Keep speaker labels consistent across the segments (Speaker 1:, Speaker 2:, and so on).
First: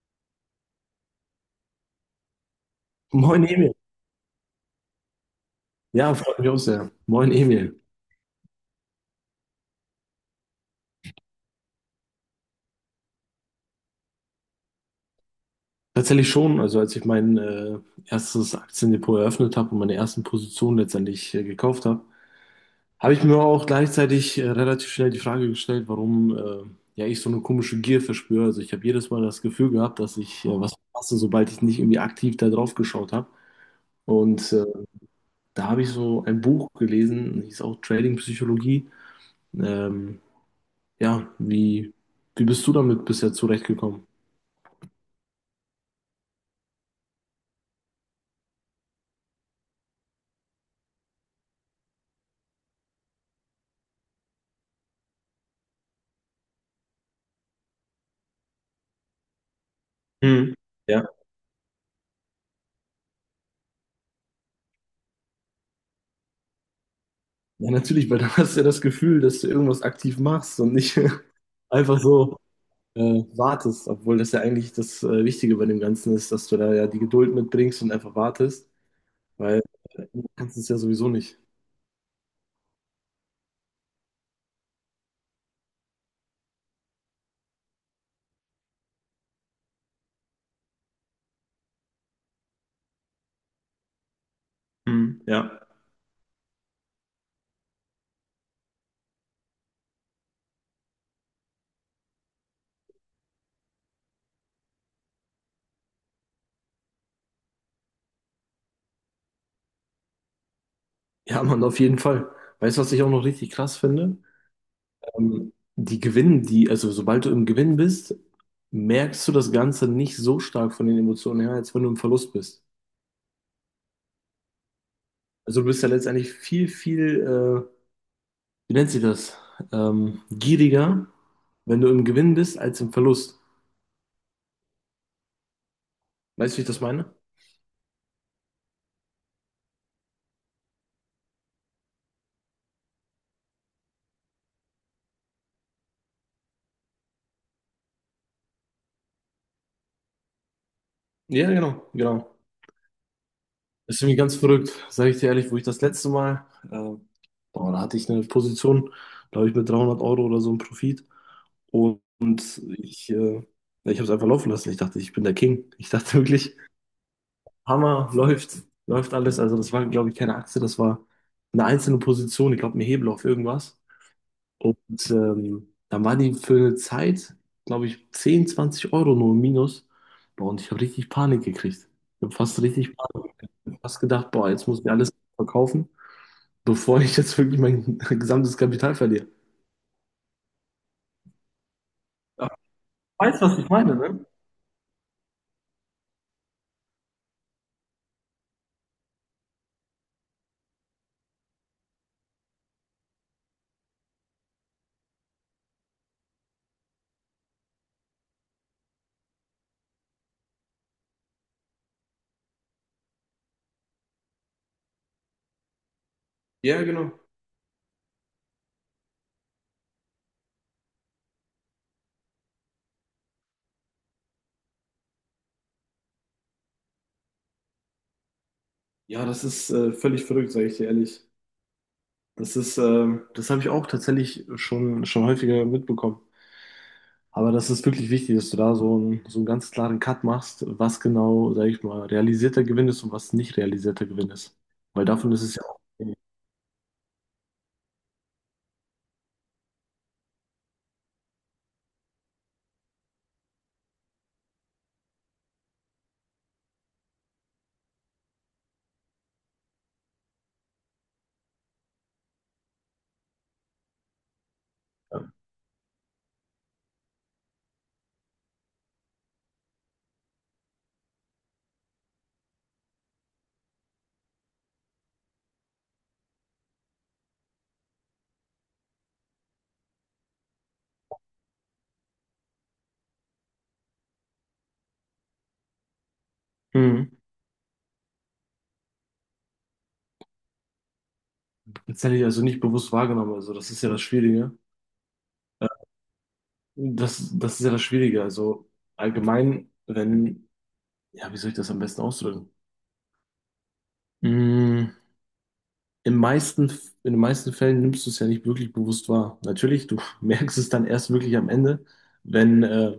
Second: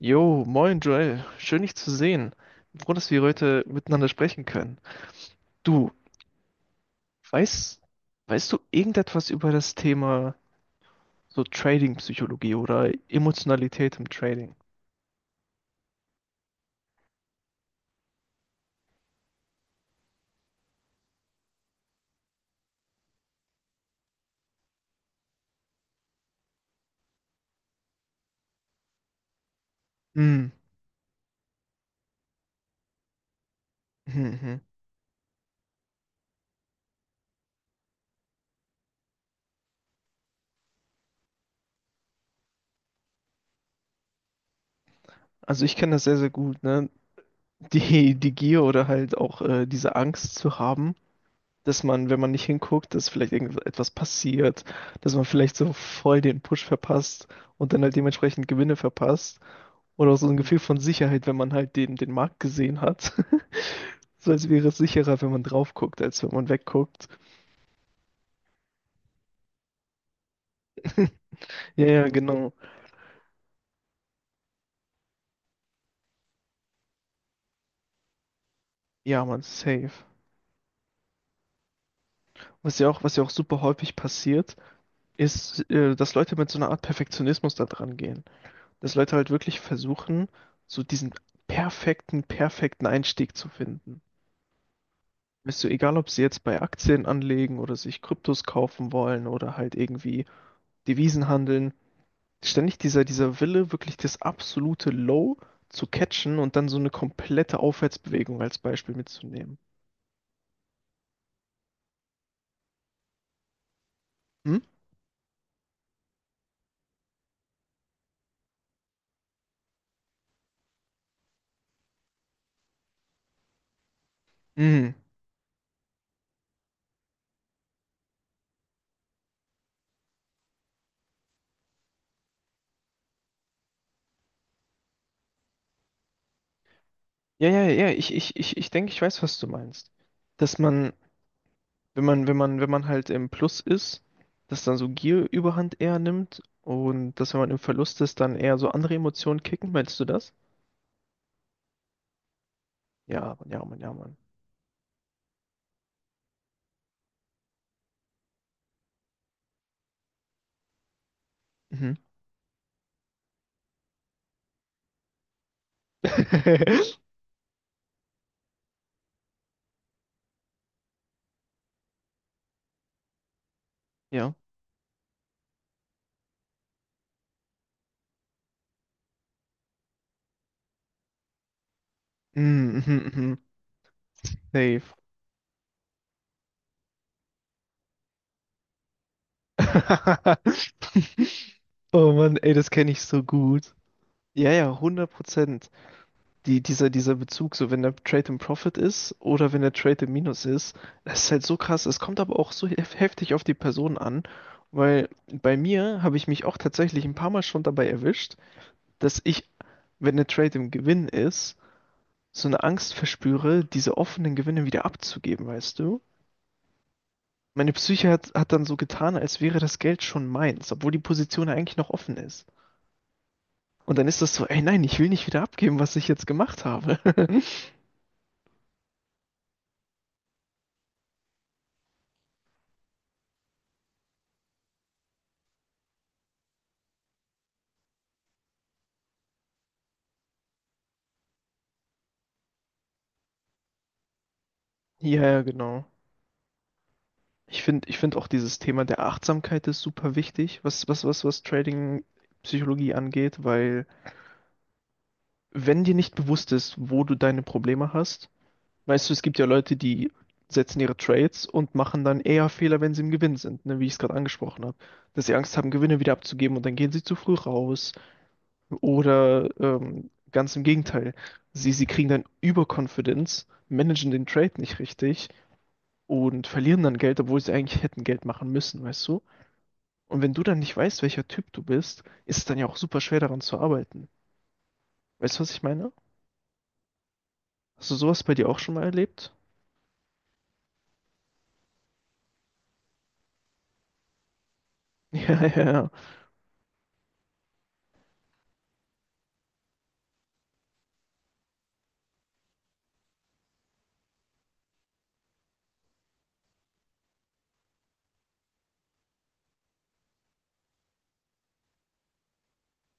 Speaker 1: Jo, moin Joel, schön dich zu sehen. Bin Froh, dass wir
Speaker 2: Moin
Speaker 1: heute
Speaker 2: Emil.
Speaker 1: miteinander sprechen können. Du,
Speaker 2: Ja, freut mich auch sehr. Moin
Speaker 1: weißt,
Speaker 2: Emil.
Speaker 1: weißt du irgendetwas über das Thema so Trading-Psychologie oder Emotionalität im Trading?
Speaker 2: Tatsächlich schon, also als ich mein erstes Aktiendepot eröffnet habe und meine ersten Positionen letztendlich gekauft habe, habe ich mir auch gleichzeitig relativ schnell die Frage gestellt, warum ja ich so eine komische Gier verspüre. Also ich habe jedes Mal das Gefühl gehabt, dass ich
Speaker 1: Hm.
Speaker 2: was verpasse, sobald ich nicht irgendwie aktiv da drauf geschaut habe.
Speaker 1: Mhm.
Speaker 2: Und
Speaker 1: Mhm.
Speaker 2: äh, Da habe ich so ein Buch gelesen, hieß auch Trading Psychologie. Ähm, ja, wie bist du damit bisher zurechtgekommen?
Speaker 1: Also ich kenne das sehr, sehr gut, ne? Die Gier oder halt auch diese Angst zu haben, dass man, wenn man nicht hinguckt, dass vielleicht irgendetwas passiert, dass man vielleicht so voll den Push verpasst und dann halt dementsprechend Gewinne verpasst. Oder auch so ein
Speaker 2: Hm.
Speaker 1: Gefühl von Sicherheit, wenn man halt den Markt gesehen hat. So als wäre es sicherer, wenn man drauf guckt, als wenn man wegguckt.
Speaker 2: Ja, natürlich, weil dann hast du ja das Gefühl, dass du irgendwas aktiv machst und nicht
Speaker 1: Ja,
Speaker 2: einfach
Speaker 1: ja,
Speaker 2: so
Speaker 1: genau.
Speaker 2: äh, wartest, obwohl das ja eigentlich das Wichtige bei dem Ganzen ist, dass du da ja die Geduld mitbringst und einfach wartest,
Speaker 1: Ja, man,
Speaker 2: weil
Speaker 1: safe.
Speaker 2: äh, du kannst es ja sowieso nicht.
Speaker 1: Was ja auch super häufig passiert, ist, dass Leute mit so einer Art Perfektionismus da dran gehen. Dass Leute halt wirklich versuchen, so diesen perfekten Einstieg zu finden.
Speaker 2: Mhm. Ja.
Speaker 1: Weißt du, egal ob sie jetzt bei Aktien anlegen oder sich Kryptos kaufen wollen oder halt irgendwie Devisen handeln, ständig dieser Wille, wirklich das absolute Low zu catchen und dann so eine komplette Aufwärtsbewegung als Beispiel mitzunehmen.
Speaker 2: Ja, Mann, auf jeden Fall. Weißt du, was ich auch noch richtig krass finde?
Speaker 1: Hm?
Speaker 2: Die Gewinnen, die, also sobald du im Gewinn bist, merkst du das Ganze nicht so stark von den Emotionen her, als wenn du im Verlust bist.
Speaker 1: Mhm.
Speaker 2: Also du bist ja letztendlich viel, viel äh, wie nennt sie das? Gieriger, wenn du im Gewinn bist, als im Verlust. Weißt du, wie ich das meine?
Speaker 1: Ja, ja, ja, ich denke, ich weiß, was du meinst. Dass man, wenn man halt im Plus ist, dass dann so Gier überhand eher nimmt und dass, wenn man im Verlust ist, dann eher so andere Emotionen kicken, meinst du das?
Speaker 2: Ja, genau, genau.
Speaker 1: Ja, Mann, ja, Mann, ja,
Speaker 2: Das ist
Speaker 1: Mann.
Speaker 2: irgendwie ganz verrückt, sage ich dir ehrlich, wo ich das letzte Mal, äh, boah, da hatte ich eine Position, glaube ich, mit 300€ oder so im Profit.
Speaker 1: Mhm.
Speaker 2: Und ja, ich habe es einfach laufen lassen. Ich dachte, ich bin der King. Ich dachte wirklich, Hammer, läuft alles. Also das war, glaube ich, keine Aktie, das war eine einzelne Position. Ich glaube, ein Hebel auf irgendwas.
Speaker 1: Ja.
Speaker 2: Und dann war die für eine Zeit, glaube ich, 10 20€ nur im Minus. Boah, und ich habe richtig Panik gekriegt. Ich habe fast
Speaker 1: Mhm, mhm,
Speaker 2: richtig Panik.
Speaker 1: mhm.
Speaker 2: Ich habe fast gedacht, boah, jetzt muss ich
Speaker 1: Safe.
Speaker 2: alles verkaufen, bevor ich jetzt wirklich mein gesamtes Kapital verliere.
Speaker 1: Oh Mann,
Speaker 2: Ja,
Speaker 1: ey,
Speaker 2: du
Speaker 1: das kenne ich so
Speaker 2: weißt, was ich
Speaker 1: gut.
Speaker 2: meine, ne?
Speaker 1: Ja, ja, 100%. Die, dieser Bezug, so wenn der Trade im Profit ist oder wenn der Trade im Minus ist, das ist halt so krass. Es kommt aber auch so heftig auf die Person an, weil bei mir habe ich mich auch tatsächlich ein paar Mal schon dabei erwischt, dass ich, wenn der Trade im Gewinn ist, so eine Angst verspüre, diese offenen Gewinne wieder abzugeben, weißt du?
Speaker 2: Ja, genau.
Speaker 1: Meine Psyche hat dann so getan, als wäre das Geld schon meins, obwohl die Position ja eigentlich noch offen ist. Und dann ist das so, ey nein, ich will nicht wieder abgeben, was ich jetzt gemacht habe.
Speaker 2: Ja, das ist völlig verrückt, sage ich dir ehrlich. Das ist, das habe ich auch tatsächlich schon häufiger mitbekommen. Aber das ist wirklich wichtig, dass du da so so einen ganz klaren Cut machst, was genau, sag ich mal, realisierter Gewinn ist und was nicht realisierter Gewinn ist. Weil
Speaker 1: ja,
Speaker 2: davon
Speaker 1: ja,
Speaker 2: ist es ja auch.
Speaker 1: genau. Ich finde auch dieses Thema der Achtsamkeit ist super wichtig, was Trading-Psychologie angeht, weil wenn dir nicht bewusst ist, wo du deine Probleme hast. Weißt du, es gibt ja Leute, die setzen ihre Trades und machen dann eher Fehler, wenn sie im Gewinn sind, ne, wie ich es gerade angesprochen habe.
Speaker 2: Ja.
Speaker 1: Dass sie Angst haben, Gewinne wieder abzugeben und dann gehen sie zu früh raus. Oder ganz im Gegenteil, sie kriegen dann Überconfidence, managen den Trade nicht richtig und verlieren dann Geld, obwohl sie eigentlich hätten Geld machen müssen, weißt du? Und wenn du dann nicht weißt, welcher Typ du bist, ist es dann ja auch super schwer daran zu arbeiten. Weißt du, was ich meine?
Speaker 2: Mhm.
Speaker 1: Hast du sowas bei dir auch schon mal erlebt?
Speaker 2: Das hätte ich also nicht bewusst wahrgenommen. Also, das ist ja das Schwierige.
Speaker 1: Ja,
Speaker 2: Ja.
Speaker 1: ja,
Speaker 2: Das ist ja das Schwierige. Also, allgemein, wenn, ja, wie soll ich das am besten ausdrücken? Mm, Im meisten, in den meisten Fällen nimmst du es ja nicht wirklich bewusst wahr. Natürlich, du merkst es dann erst wirklich am Ende, wenn,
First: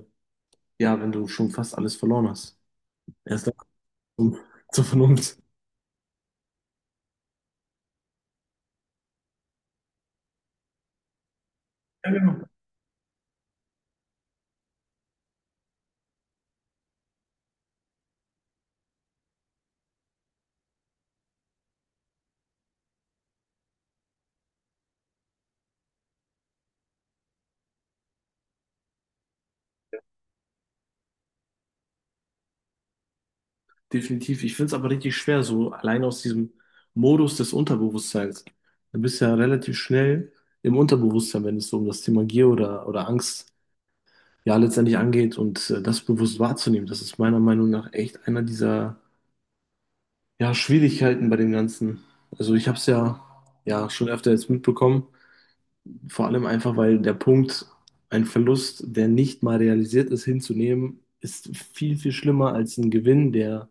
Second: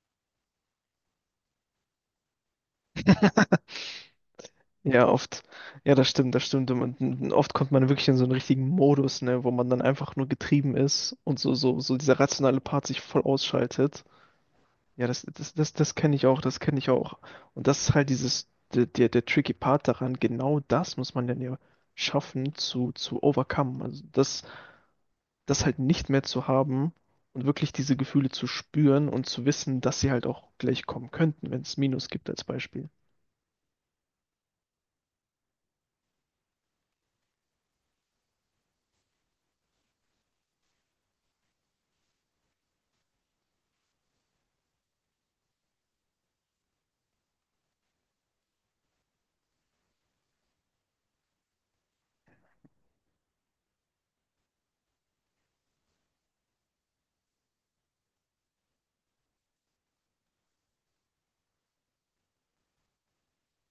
Speaker 2: ja, wenn du schon fast alles verloren hast.
Speaker 1: ja.
Speaker 2: Erst zum, zur
Speaker 1: Ja,
Speaker 2: Vernunft.
Speaker 1: oft. Ja, das stimmt, das stimmt. Und oft kommt man wirklich in so einen richtigen Modus, ne, wo man dann einfach nur getrieben ist und so
Speaker 2: Ja,
Speaker 1: dieser
Speaker 2: genau.
Speaker 1: rationale Part sich voll ausschaltet. Ja, das kenne ich auch, das kenne ich auch. Und das ist halt dieses, der tricky Part daran, genau das muss man dann ja schaffen zu overcome. Also das, das halt nicht mehr zu haben und wirklich diese Gefühle zu spüren und zu wissen, dass sie halt auch gleich kommen könnten, wenn es Minus gibt als Beispiel.
Speaker 2: Definitiv. Ich finde es aber richtig schwer, so allein aus diesem Modus des Unterbewusstseins. Du bist ja relativ schnell im Unterbewusstsein, wenn es so um das Thema Gier oder Angst ja letztendlich angeht und das bewusst wahrzunehmen. Das ist meiner Meinung nach echt einer dieser ja, Schwierigkeiten bei dem Ganzen. Also ich habe es ja, ja schon öfter jetzt mitbekommen, vor allem einfach, weil der Punkt, ein Verlust, der nicht mal realisiert ist, hinzunehmen, ist viel, viel schlimmer als ein Gewinn, der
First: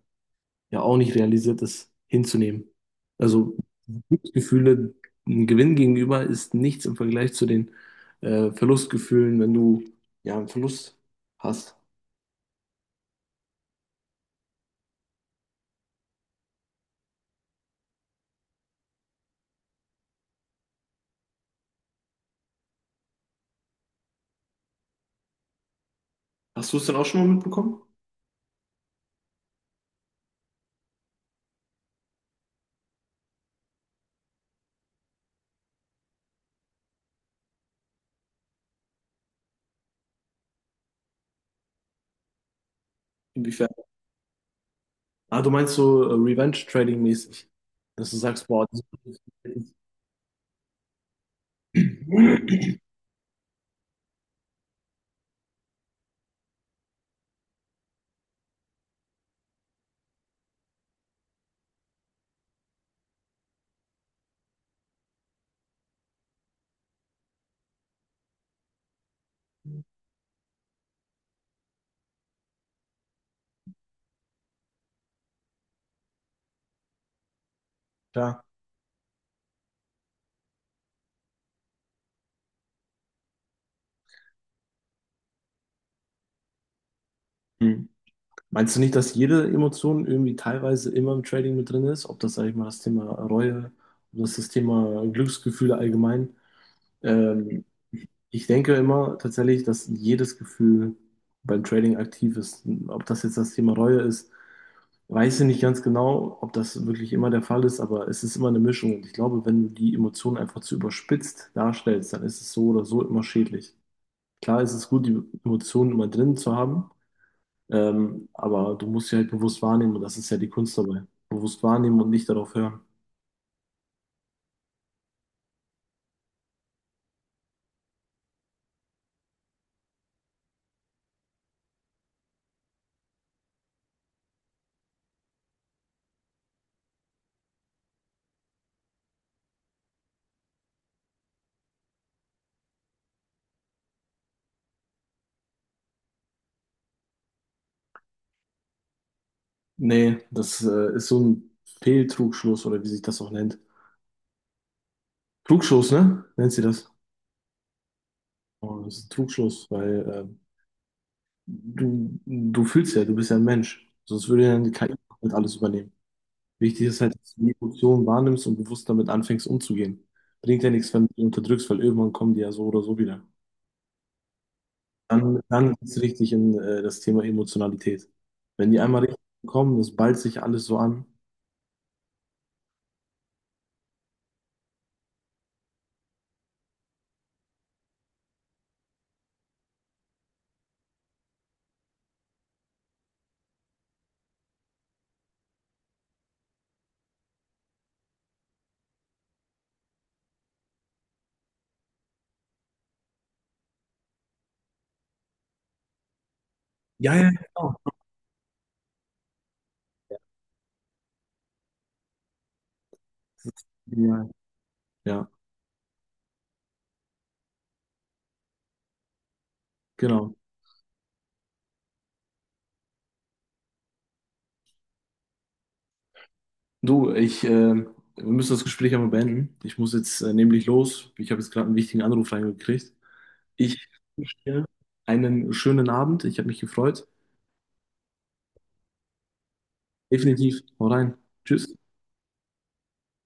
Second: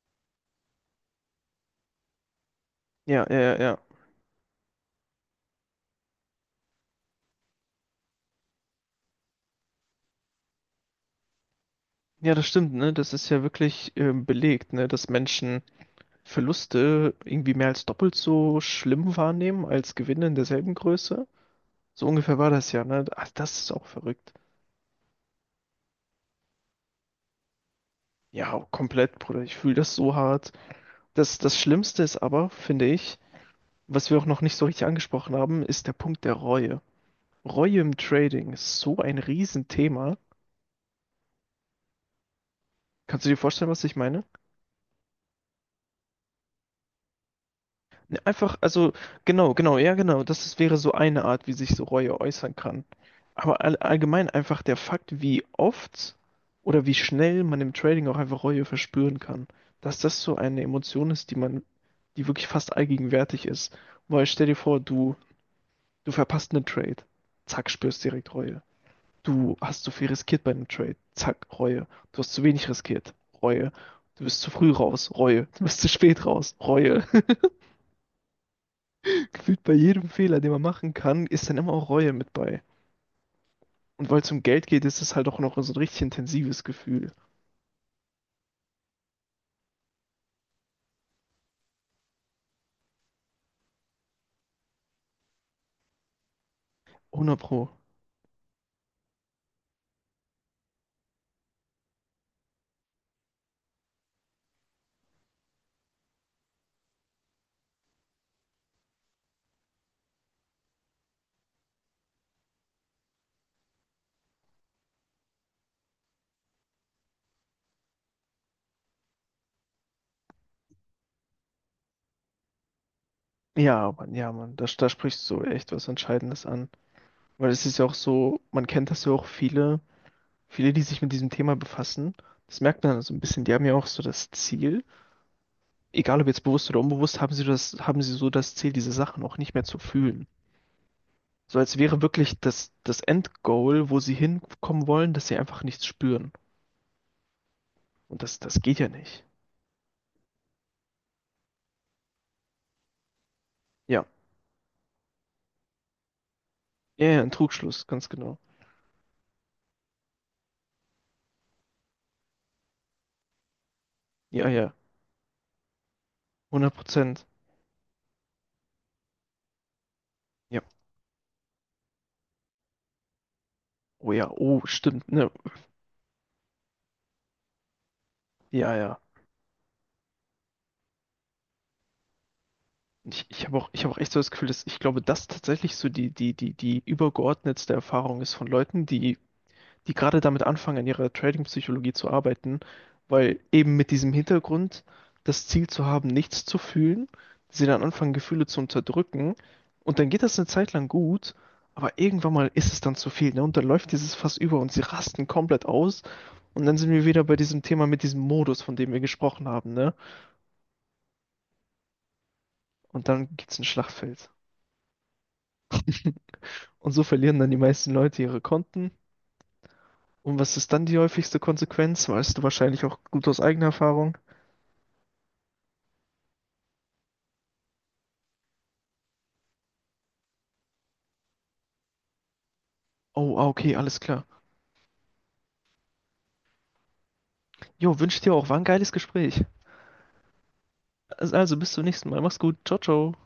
Speaker 2: ja auch nicht realisiert, das hinzunehmen.
Speaker 1: Ja, ja, ja,
Speaker 2: Also
Speaker 1: ja.
Speaker 2: Glücksgefühle, ein Gewinn gegenüber ist nichts im Vergleich zu den Verlustgefühlen, wenn du ja einen Verlust hast.
Speaker 1: Ja, das stimmt, ne? Das ist ja wirklich belegt, ne? Dass Menschen Verluste irgendwie mehr als doppelt so schlimm wahrnehmen als Gewinne in derselben Größe. So ungefähr war das ja, ne? Ach, das ist auch verrückt.
Speaker 2: Hast du es denn auch schon mal mitbekommen?
Speaker 1: Ja, komplett, Bruder. Ich fühle das so hart. Das, das Schlimmste ist aber, finde ich, was wir auch noch nicht so richtig angesprochen haben, ist der Punkt der Reue. Reue im Trading ist so ein Riesenthema. Kannst du dir vorstellen,
Speaker 2: Inwiefern?
Speaker 1: was ich meine?
Speaker 2: Ah, du meinst so Revenge Trading mäßig, dass du
Speaker 1: Ne,
Speaker 2: sagst,
Speaker 1: einfach,
Speaker 2: boah, das
Speaker 1: also, genau, genau, ja, genau. Das ist, wäre so eine Art, wie sich so Reue äußern
Speaker 2: ist
Speaker 1: kann. Aber allgemein einfach der Fakt, wie oft oder wie schnell man im Trading auch einfach Reue verspüren kann. Dass das so eine Emotion ist, die man, die wirklich fast allgegenwärtig ist. Weil stell dir vor, du verpasst einen Trade. Zack, spürst direkt Reue. Du hast zu viel riskiert bei einem Trade. Zack, Reue. Du hast zu wenig riskiert. Reue. Du bist zu früh raus. Reue. Du bist zu spät raus. Reue.
Speaker 2: klar.
Speaker 1: Gefühlt bei jedem Fehler, den man machen kann, ist dann immer auch Reue mit bei. Und weil es um Geld geht, ist es halt auch noch so ein richtig intensives Gefühl.
Speaker 2: Hm. Meinst du nicht, dass jede Emotion irgendwie teilweise immer im Trading mit drin ist? Ob das, sag ich mal, das Thema Reue, ob das das Thema Glücksgefühle allgemein?
Speaker 1: 100
Speaker 2: Ähm,
Speaker 1: Pro.
Speaker 2: Ich denke immer tatsächlich, dass jedes Gefühl beim Trading aktiv ist. Ob das jetzt das Thema Reue ist, weiß ich nicht ganz genau, ob das wirklich immer der Fall ist, aber es ist immer eine Mischung. Und ich glaube, wenn du die Emotionen einfach zu überspitzt darstellst, dann ist es so oder so immer schädlich. Klar ist es gut, die Emotionen immer drin zu haben, aber du musst sie halt bewusst wahrnehmen und das ist ja die Kunst dabei. Bewusst wahrnehmen und nicht darauf hören.
Speaker 1: Ja, Mann, da, da sprichst du echt was Entscheidendes an. Weil es ist ja auch so, man kennt das ja auch viele, viele, die sich mit diesem Thema befassen. Das merkt man so ein bisschen, die haben ja auch so das Ziel, egal ob jetzt bewusst oder unbewusst, haben sie das, haben sie so das Ziel, diese Sachen auch nicht mehr zu fühlen. So als wäre wirklich das, das Endgoal, wo sie hinkommen wollen, dass sie einfach nichts spüren. Und das, das geht ja nicht.
Speaker 2: Nee, das ist so ein Fehltrugschluss oder wie sich das auch nennt.
Speaker 1: Ja.
Speaker 2: Trugschluss, ne? Nennt sie das?
Speaker 1: Ja, ja, ein Trugschluss, ganz genau.
Speaker 2: Oh, das ist Trugschluss, weil du fühlst ja, du bist ja ein Mensch. Sonst würde
Speaker 1: Ja,
Speaker 2: ja die
Speaker 1: ja.
Speaker 2: KI halt alles übernehmen.
Speaker 1: 100
Speaker 2: Wichtig ist halt,
Speaker 1: Prozent.
Speaker 2: dass du die Emotionen wahrnimmst und bewusst damit anfängst umzugehen.
Speaker 1: Ja.
Speaker 2: Bringt ja nichts, wenn du die unterdrückst, weil irgendwann kommen die ja so oder so wieder.
Speaker 1: Oh ja, oh, stimmt. Ne?
Speaker 2: Dann ist es richtig in das Thema Emotionalität. Wenn
Speaker 1: Ja,
Speaker 2: die
Speaker 1: ja.
Speaker 2: einmal richtig kommen, das ballt sich alles so an.
Speaker 1: Ich habe auch echt so das Gefühl, dass ich glaube, dass tatsächlich so die übergeordnetste Erfahrung ist von Leuten, die gerade damit anfangen, an ihrer Trading-Psychologie zu arbeiten, weil eben mit diesem Hintergrund, das Ziel zu haben, nichts zu fühlen, sie dann anfangen, Gefühle zu unterdrücken und dann geht das eine Zeit lang gut, aber irgendwann mal ist es dann zu viel, ne? Und dann läuft dieses Fass über und sie rasten komplett aus und dann sind wir
Speaker 2: Ja,
Speaker 1: wieder
Speaker 2: ja,
Speaker 1: bei diesem
Speaker 2: genau.
Speaker 1: Thema mit diesem Modus, von dem wir gesprochen haben, ne? Und dann
Speaker 2: Das
Speaker 1: gibt's ein
Speaker 2: ist
Speaker 1: Schlachtfeld.
Speaker 2: genial. Ja,
Speaker 1: Und so verlieren dann die meisten Leute ihre Konten.
Speaker 2: genau.
Speaker 1: Und was ist dann die häufigste Konsequenz? Weißt du wahrscheinlich auch gut aus eigener Erfahrung.
Speaker 2: Du, wir müssen das Gespräch einmal beenden. Ich muss jetzt nämlich los. Ich habe jetzt gerade einen wichtigen Anruf reingekriegt.
Speaker 1: Oh, ah, okay,
Speaker 2: Ich
Speaker 1: alles klar.
Speaker 2: wünsche dir einen schönen Abend. Ich habe mich gefreut.
Speaker 1: Jo, wünsche dir auch. War ein geiles Gespräch.
Speaker 2: Definitiv. Hau rein.
Speaker 1: Also bis
Speaker 2: Tschüss.
Speaker 1: zum nächsten Mal. Mach's gut. Ciao, ciao.